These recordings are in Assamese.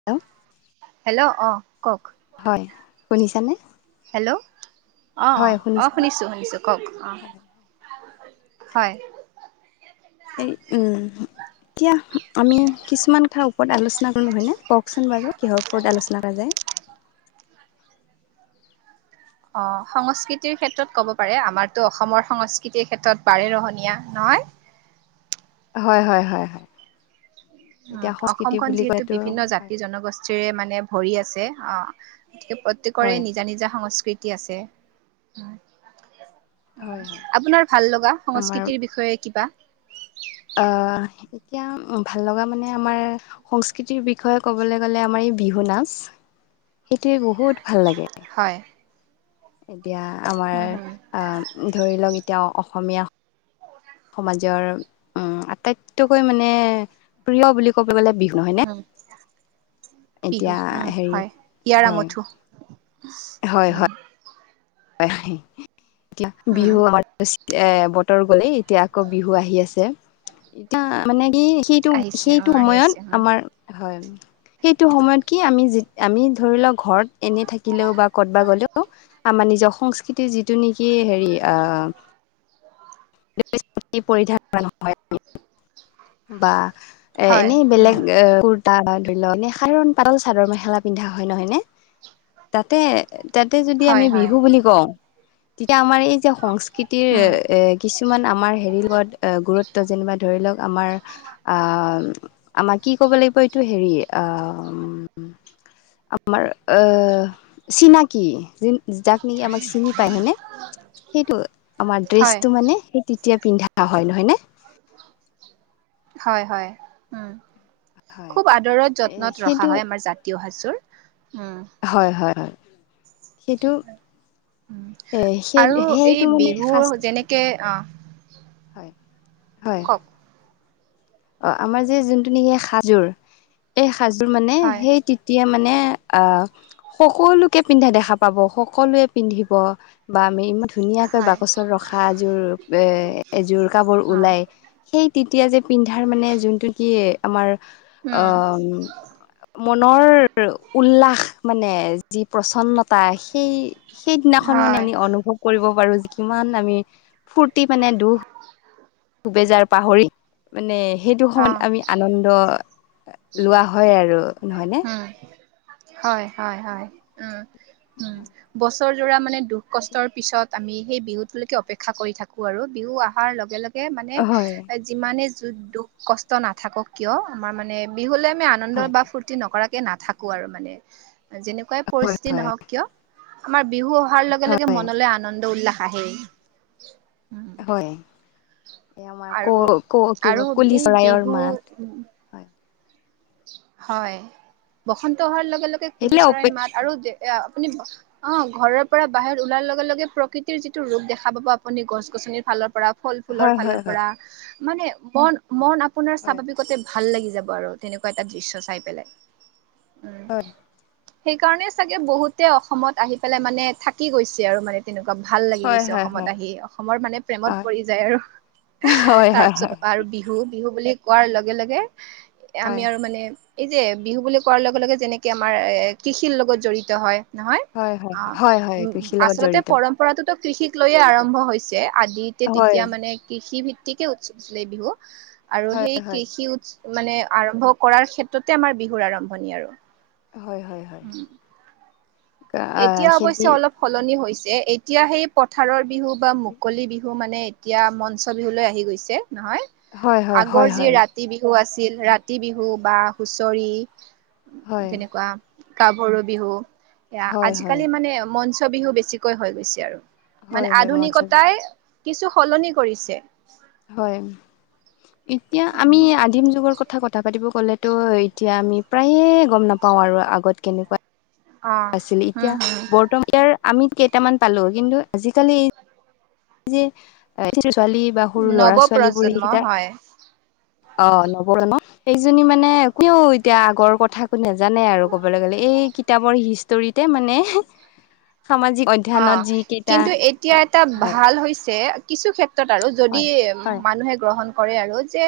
[inaudible] এও অ কওক। হয়, শুনিছানে? হেল্লৌ অ হয় অ শুনিছানে শুনিছোঁ শুনিছোঁ। কওক অ হয় হয়। এই উম। তিয়া আমি কিছুমান থা ওপৰত আলোচনা কৰোঁ হয়নে, কওকচোন বাৰু কিহৰ ওপৰত আলোচনা লাগে। অ সংস্কৃতিৰ ক্ষেত্ৰত ক'ব পাৰে আমাৰতো অসমৰ সংস্কৃতিৰ ক্ষেত্ৰত বাৰে ৰহনীয়া নহয়। হয়, হয়, হয়, হয়। উম, এতিয়া সংস্কৃতি অসমখন বুলি যিহেতু কলেতো বিভিন্ন আমাৰ হয় জাতি জনগোচ চিৰে মানে ভৰি আছে অ গতিকে প্ৰত্যেকৰে হয় নিজা নিজা সংস্কৃত তি আছে। হয় হয় আপোনাৰ ভাল লগা সংস্কৃতিৰ বিষয়ে কিবা? আ' এতিয়া ভাল লগা মানে আমাৰ সংস্কৃতিৰ বিষয়ে কবলে গ'লে আমাৰ এই বিহু নাচ সেইটোৱে বহুত ভাল লাগে। হয়। এতিয়া আমাৰ উম হুম আ উম ধৰি লওক এতিয়া অসমীয়া সমাজৰ উম, আটাইতকৈ মানে প্ৰিয় বুলি ক'ব গলে বিহু নহয় নে? উম বিহু এতিয়া উম হেৰি হয় হিয়াৰ হয় আমঠু হয় উম। হয় হয় এতিয়া উম বিহু আমাৰ এ বতৰ গলেই এতিয়া আকৌ বিহু আহি আছে এতিয়া মানে কি খি আহিছে সেইটো উম আহি সময়ত আছে উম আমাৰ হয়। সেইটো সময়ত কি আমি যি আমি ধৰি লওক ঘৰত এনে থাকিলেও বা ক'তবা গ'লেও আমাৰ নিজৰ সংস্কৃতিৰ যিটো নেকি হেৰি আ' [unintelligible] পিৰধান অৰা হয়। বা এ হয় এনেই বেলেগ উম এ তা ধুলনি সাঅন পাতৰ চাদৰ মেহেলা পিন্ধা হয় নহয়নে তাতে তাতে যদি হয় আমি হয় বিহু বুলি কওঁ তেতিয়া আমাৰ এই তিয়া উম সংস্কৃতিৰ এ কিছুমান আমাৰ হেৰিৰ লগত এ গুৰুত্ব ত যেনিবা ধৰি লওক আমাৰ আউম। আমাৰ কি কইব লাইব এইটো হেৰি আম আমাৰ এ চিনাকি যাক নেকি আমাক চিনি পায় হয় ন সেইটো আমাৰ হয় ড্ৰেছটো মানে তেতিয়া পিন্ধা হয় নহয়নে। হয়, হয় উম। হয় খুব আদৰত এ যত্নত সেইটো ৰখা হয় আমাৰ জাতীয় সাজোৰ উম। হয়, হয়, হয় সেইটো উম এ সেই সেইটো মানে শাস্তি কে অ'। হয়, হয়। কওক অ', আমাৰ যে যোনটো নেকি সাজোৰ এই সাজোৰ মানে হয় সেই তেতিয়া মানে আহ সকলোকে পিন্ধা দেখা পাব সকলোৱে পিন্ধিব বা আমি ইমান ধুনীয়াকৈ হয় বাকচত ৰখা এযোৰ এ এযোৰ কাবোৰ অ ওলায় সেই তেতিয়া যে পিন্ধাৰ মানে যোনটো কি আমাৰ উম মনৰ উল্লাস মানে যি প্ৰচন্নতা সেই সেইদিনাখন মানে হয় আমি অনুভৱ কৰিব পাৰো যে কিমান আমি ফূৰ্তি মানে দুখ [unintelligible] বেজাৰ পাহৰি মানে অ সেইটোখন আমি আনন্দ লোৱা হয় আৰু নহয় নয়নে হয়, হয়, হয় উম, উম, বছৰ যোৰা মানে দুখ কষ্টৰ পিছত আমি সেই বিহুটোলৈকে অপেক্ষা কৰি থাকোঁ আৰু বিহু অহাৰ লগে লগে মানে হয় যিমানে দুখ কষ্ট নাথাকক কিয় আমাৰ মানে বিহুলে আমি আনন্দ হয় বা ফূুৰ্তি নকৰাকে নাথাকো আৰু মানে যেনেকুৱাই হয় পৰিস্থিতি হয় নহওক কিয় আমাৰ বিহু অহাৰ লগে লগে হয় মনলৈ আনন্দ উল্লাস আহে। হয় এই আমাৰ কো আৰু ক আৰু কিবা কুলি এই চৰাইৰ বিহু মাত হয় হয় বসন্ত অহাৰ লগে, লগে কুলি সেইবিলাক চৰাইৰ অপে মাত যেতিয়া আৰু আপুনি অ', ঘৰৰ পৰা বাহিৰ ওলাৰ লগে, লগে প্ৰকৃতিৰ যিটো ৰোগ দেখা পাব আপুনি গছ গছনিৰ ফালৰ পৰা ফল ফুলৰ হয় হয় ফালৰ হয় পৰা মানে মন, মন আপোনাৰ হয় স্বাভাৱিকতে ভাল লাগি যাব আৰু। তেনেকুৱা এটা দৃশ্য চাই পেলাই। সেইকাৰণে চাগে বহুতে অসমত আহি পেলাই মানে থাকি গৈছে আৰু মানে। তেনেকুৱা ভাল লাগি হয় হয় হয় হয় গৈছে অসমত আহি অসমৰ মানে প্ৰেমত পৰি যায় আৰু। হয় হয় হয় হয় তাৰপিছত আৰু বিহু, বিহু বুলি কোৱাৰ লগে লগে আমি আৰু মানে এই যে বিহু বুলি কোৱাৰ লগে, লগে যেনেকে আমাৰ এ কৃষিৰ লগত জড়িত হয়। নহয় হয় হয় অ', হয় উ হয় কৃষিৰ লগত আচলতে জড়িত পৰম পৰাতোতো কৃষিক লৈয়ে আৰম্ভ হৈছে আদিতে হয় তেতিয়া মানে কৃষি ভি অতিকে উৎসৱ আছিলে এই বিহু আৰু হয় সেই হয় কৃষি উৎস মানে আৰম্ভ কৰাৰ ক্ষেত্ৰতে আমাৰ বিহুৰ আৰম্ভণি আৰু। হয়, হয়, হয়। উম। আহ এতিয়া খেতি অৱশ্যে অলপ সলনি হৈছে এতিয়া সেই পথাৰৰ বিহু বা মুকলি বিহু মানে এতিয়া মঞ্চ বিহুলৈ আহি গৈছে নহয় হয় হয় হয় আগৰ যি হয় ৰাতি কাতি বিহু আছিল ৰাতি বিহু বা হুঁচৰি হয় তেনেকুৱা গাভৰু বিহু। এয়া হয় হয় আজিকালি মানে মঞ্চ বিহু বেছিকৈ হৈ গৈছে আৰু মানে হয় হয় মঞ্চ আধুনিকতাই কিছু সলনি কৰিছে। হয় এতিয়া আমি উম আদিম যুগৰ কথা কথা-কথা পাতিব গ'লেতো এতিয়া আমি প্ৰায়ে গম নাপাওঁ আৰু আগত কেনেকুৱা অ আছিলে হম এতিয়া হম বৰ্তমান ইয়াৰ আমি কেইটামান পালো কিন্তু আজিকালি এই যে ছোৱালী বা সৰু নৱ ল'ৰা-ছোৱালীবোৰ প্ৰজন্ম সেইকেইটাই হয় অ নবৰে ন [unintelligible] এইজনী মানে কিয় এতিয়া আগৰ কথাকো নাজানে আৰু কবলৈ গ'লে এই কিতাপৰ হিষ্ট হিষ্টৰীতে মানে সামাজিক অধ্য অ' কিন্তু এতিয়া এটা হয় ভাল হৈছে, কিছু ক্ষেত্ৰ ত আৰু যদি হয় উ, হয় মানুহে গ্ৰহণ কৰে আৰু যে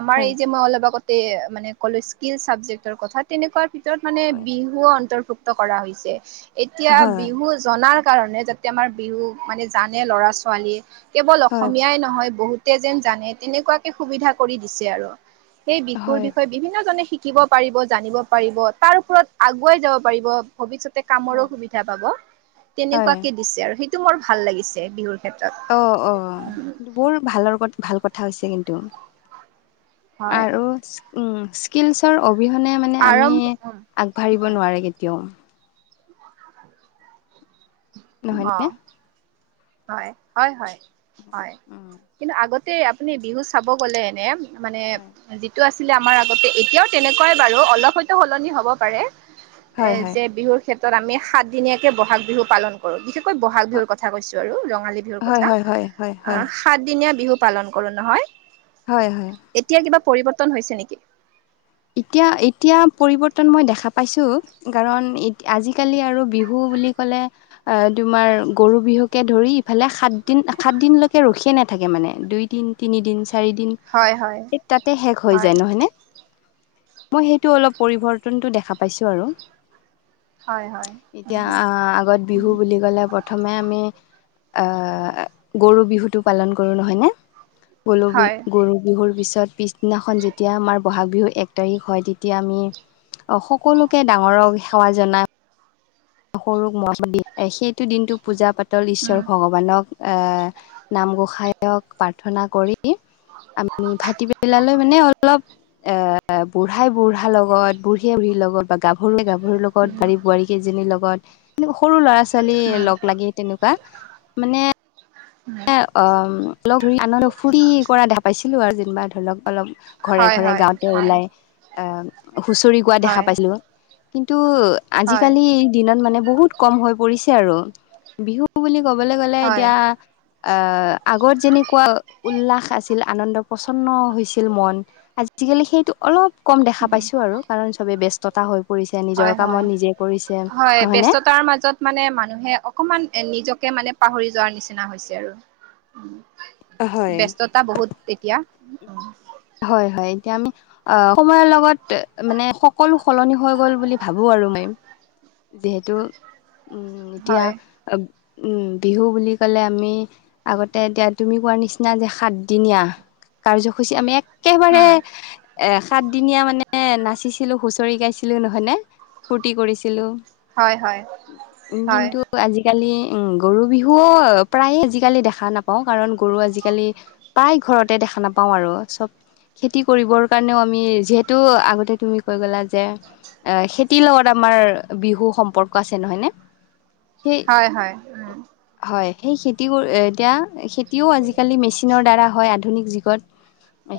আমাৰ হয় এই যে মই অলপ আগত মানে ক'লে স্কিল চাবজেক্টৰ কথা তেনেকুৱা ভিতৰত মানে হয় বিহু অন্তৰ্ভুক ত কৰা হৈছে, এতিয়া হয় বিহু জনাৰ কাৰণে যাতে আমাৰ বিহু মানে জানে ল'ৰা ছোৱালীয়ে, কেৱল হয় হয় অসমীয়াই নহয় বহুত তে যেন জানে তেনেকুৱাকে সুবিধা কৰি দিছে আৰু সেই বিহুৰ হয় বিষয়ে বিভিন্ন জনে শিক শিকিব পাৰিব, জানিব পাৰিব তাৰ ওপৰত আগুৱাই যাব পাৰিব। ভৱিষ্যতে কামৰো হয় সুবিধা পাব হয় তেনেকুৱাকে দিছে আৰু, সেইটো মোৰ ভাল লাগিছে বিহুৰ। ক্ষেত্ৰত অ', উম অ' কিন্তু বৰ ভালৰ ভাল কথা হৈছে কিন্তু। হয় আৰু উম, স্কিলচৰ অবিহনে মানে আমি আৰম্ভ উম আগবাঢ়িব নোৱাৰো কিন তেওঁ নহয়নে অ', হয়, হয় হয়, হয় উম কিন্তু আগত তে আপুনি বিহু চাব গ'লে এনে মানে হয় যিটো আছিলে আমাৰ আগতে, এতিয়াও তেনেকুৱাই বাৰু অলপ হয়তো সলনি হ'ব পাৰে। হয় এই হয় যে বিহুৰ ক্ষেত্ৰত আমি সাতদিনীয়াকে বহাগ বিহু পালন কৰোঁ, বিশেষকৈ বহাগ হয় বিহুৰ কথা কৈছোঁ আৰু, ৰঙালী বিহুৰ কথা হয় হয় হয় আ হয় সাতদিনীয়া বিহু পালন কৰোঁ নহয়? হয় হয়। এতিয়া কিবা পৰিৱৰ্তন হৈছে নেকি? এতিয়া এতিয়া পৰিৱৰ্তন মই দেখা পাইছোঁ। কাৰণ আজিকালি আৰু বিহু বুলি ক'লে আ, তোমাৰ গৰু বিহুকে ধৰি ইফালে সাত দিন সাত দিনলৈকে ৰখিয়ে নাথাকে মানে দুই তিন তিনিদিন, চাৰি দিন হয় হয় তাতে শেষ হৈ হয় যায় নহয়নে? মই সেইটো অলপ পৰিৱৰ্তনটো দেখা পাইছোঁ আৰু। হয় এতিয়া আ, আগত হয় বিহু বুলি ক'লে প্ৰ প্ৰথমে আমি আ, গৰু বিহুটো পালন কৰোঁ নহয়নে? গলো বি হয় গৰু বিহুৰ পিছত পিছদিনাখন যেতিয়া আমাৰ বহাগ বিহু এক তাৰিখ হয় তেতিয়া আমি অ' সকলোকে ডাঙৰক সেৱা জনাই সৰুক মৰমৰ বিলাই, সেইটো দিনটো পূজা পাতল, ঈশ্বৰ উম ভগৱানক এ, নামঘোষায়ক প্ৰাৰ্থনা কৰি ই আমি ভাটিবেলালৈ মানে অলপ এ বুঢ়াই বুঢ়াৰ লগত, বুঢ়ীয়ে বুঢ়ীৰ লগত বা গাভৰুৱে গাভৰুৰ লগত, উম বোৱাৰী বোৱাৰী কেইজনীৰ লগত গত এনেকা সৰু ল'ৰা ছোৱালী উম লগ লাগি তেনেকুৱা মানে উম। অ' লগ ধৰি আনন্দ ফূৰ্তি কৰা দেখা পাইছিলো আৰু যেনিবা ধৰি লওক অলপ ঘৰে হয় ঘৰে হয় গাঁৱতে হয় ওলাই আহ, হুঁচৰি গোৱা দেখা হয় পাইছিলো কিন্তু হয় আজিকালি দিনত মানে বহুত কম হৈ পৰিছে আৰু, বিহু বুলি ক'বলৈ গ'লে হয় এতিয়া আ, আগত যেনেকুৱা উল্লাস আছিল, আনন্দ প্ৰচন্ন হৈছিল মন আজিকালি সেইটো অলপ কম দেখা উম পাইছোঁ আৰু কাৰন চবেই বেচ ততা হৈ পৰিছে, হয় নিজৰ হয় কামত নিজে কৰিছে হয় নহয়নে? ব্যস্ততাৰ মাজত মানে মানুহে অকমান এ, নিজকে মানে পাহৰি যোৱাৰ নিচিনা হৈছে আৰু। হয় ব্যস্ততা বহুত এতিয়া। হয় হয়, এতিয়া আমি অ' সময়ৰ লগত মানে সকলো সলনি হৈ গ'ল বুলি ভাবোঁ আৰু মই। যিহেতু উ, এতিয়া হয় উম, বিহু বুলি কলে আমি আগতে এতিয়া তুমি কোৱাৰ নিচিনা যে সাতদিনীয়া কাৰ্যসূচী আমি একেবাৰে উম সাতদিনীয়া মানে নাচিছিলোঁ হুঁচৰি গাইছিলোঁ নহয়, নে ফূৰ্তি কৰিছিলোঁ। হয হয়, হয়। আজিকালি উম, গৰু বিহু প্ৰায়ে আজিকালি দেখা নাপাওঁ কাৰণ গৰু আজিকালি প্ৰায় ঘৰতে দেখা নাপাওঁ আৰু চব খেতি কৰিবৰ কাৰণেও আমি যিহেতু আগতে তুমি কৈ গ'লা যে অ', খেতিৰ লগত আমাৰ বিহু সম্পৰ্ক আছে নহয় নে? সেই হয় হয় উম হয়, সেই খেতি এতিয়া খেতিও আজিকালি মেচিনৰ দ্বাৰা হয় আধুনিক যুগত।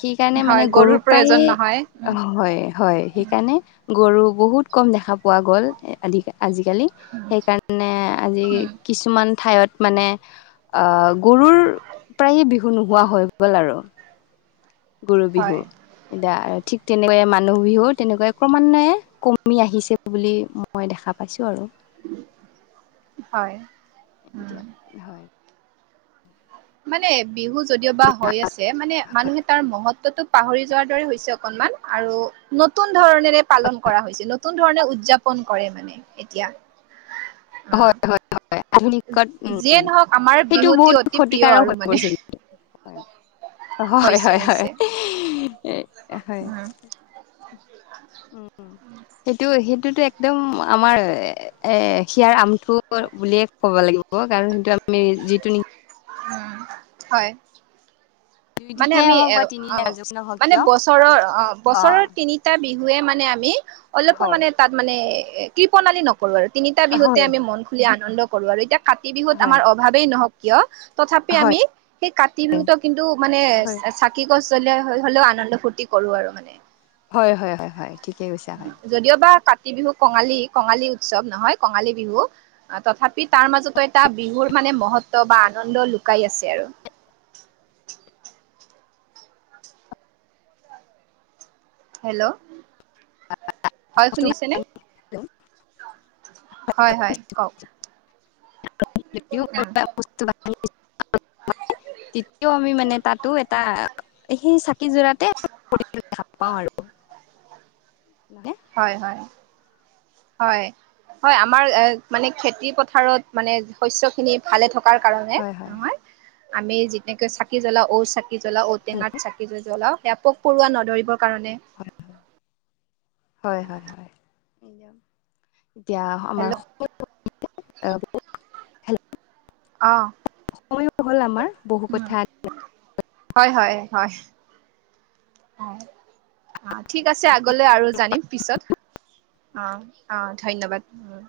সেইকাৰণে হয় মানে গৰু গৰুৰ প্ৰয়োজন নহয় উম প্ৰায়ে হয়, হয় সেইকাৰণে গৰু বহুত কম দেখা পোৱা গ'ল আ আজিকালি। উম সেইকাৰণে আজি উম কিছুমান ঠাইত মানে আহ গৰুৰ প্ৰায়ে বিহু নোহোৱা হৈ গ'ল আৰু। গৰু হয় বিহু। এতিয়া আৰু ঠিক তেনেকয়ে মানুহ বিহু তেনেকুৱৈ ক্ৰমান্বয়ে কমি আহিছে বুলি মই দেখা পাইছোঁ আৰু। হয়। এতিয়া উম হয়। মানে বিহু যদিওবা হৈ আছে মানে হয় মানুহে তাৰ মহত্বতো পাহৰি যোৱাৰ দৰে হৈছে অকনমান আৰু নতুন ধৰণৰে পালন কৰা হৈছে। নতুন ধৰণে উদযাপন কৰে মানে এতিয়া। অ', হয়, হয়। হয় আধুনিকত যিয়ে উম নহওক আমাৰ সেইটো বিহুটি বহুত অতি প্ৰিয় ক্ষতিকাৰক হৈ আৰু মানে। পৰিছে [unintelligible] হয়, হৈছে হয়, হয়, হৈছে হয়। উম উম, উম, সেইটো সেইটোতো একদম আমাৰ এ হিয়াৰ আমঠু বুলিয়ে ক'ব লাগিব কাৰণ কিন্তু আমি যিটো উম, হয়। মানে দুইদিনীয়াই আমি হওক এ বা তিনিদিনীয়া অ', কাৰ্যসূচী হওক মানে কিয় বছৰৰ অ', বছৰৰ তিনি টা বিহুৱে মানে আমি অলপো হয় মানে তাত মানে কৃপনালি নক ৰোঁ আৰু তিনিটা বিহুতে হয় আমি মন খুলি আনন্দ কৰো আৰু এতিয়া কাতি বিহুত হয় আমাৰ অভাৱেই নহওক কিয়। তথাপি হয় হয় আমি সেই কাতি বিহুত কিন্তু মানে কি ক চল হৈ হ'লেও আনন্দ ফূৰ্তি কৰো আৰু মানে। হয়, হয়, হয়, হয়, ঠিকে কৈছা হয়। যদিওবা কাতি বিহু কঙালী কঙালী উৎসৱ নহয়, কঙালী বিহু। তথাপি তাৰ মাজতো এটা বিহুৰ মানে মহত্ব বা আনন্দ লুকাই আছে আৰু। হেল্ল'? হয়, শুনিছে নে হয়, হয়, কওক। উম, [unintelligible] তেতিয়াও আমি মানে তাতো [unintelligible] সেই চাকি জ্বলাওঁতে [unintelligible] দেখা পাওঁ আৰু। মানে হয়, হয়। হয়, হয়, আমাৰ মানে খেতি পথাৰত মানে শস্যখিনি ভালে থকাৰ কাৰণে হয় হয় নহয়, আমি যেনেকে চাকি জ্বলা ঔ চা চাকি জ্বলাও হেল্ল' ঔটেঙাত চাকি জ জ্বলাও সেইয়া পক পৰুৱা নধৰিবৰ কাৰণে। হয়, হয়, হয়, হয়, হয়। এতিয়া আমাৰ হেল্ল' [unintelligible] হেল্ল? অ'। [unintelligible] সময়ো হ'ল আমাৰ। বহু কথা হয়, হয়, হয়। অ', ঠিক আছে আগলৈ আৰু জানিম পিছত। অ', অ', ধন্যবাদ। উম।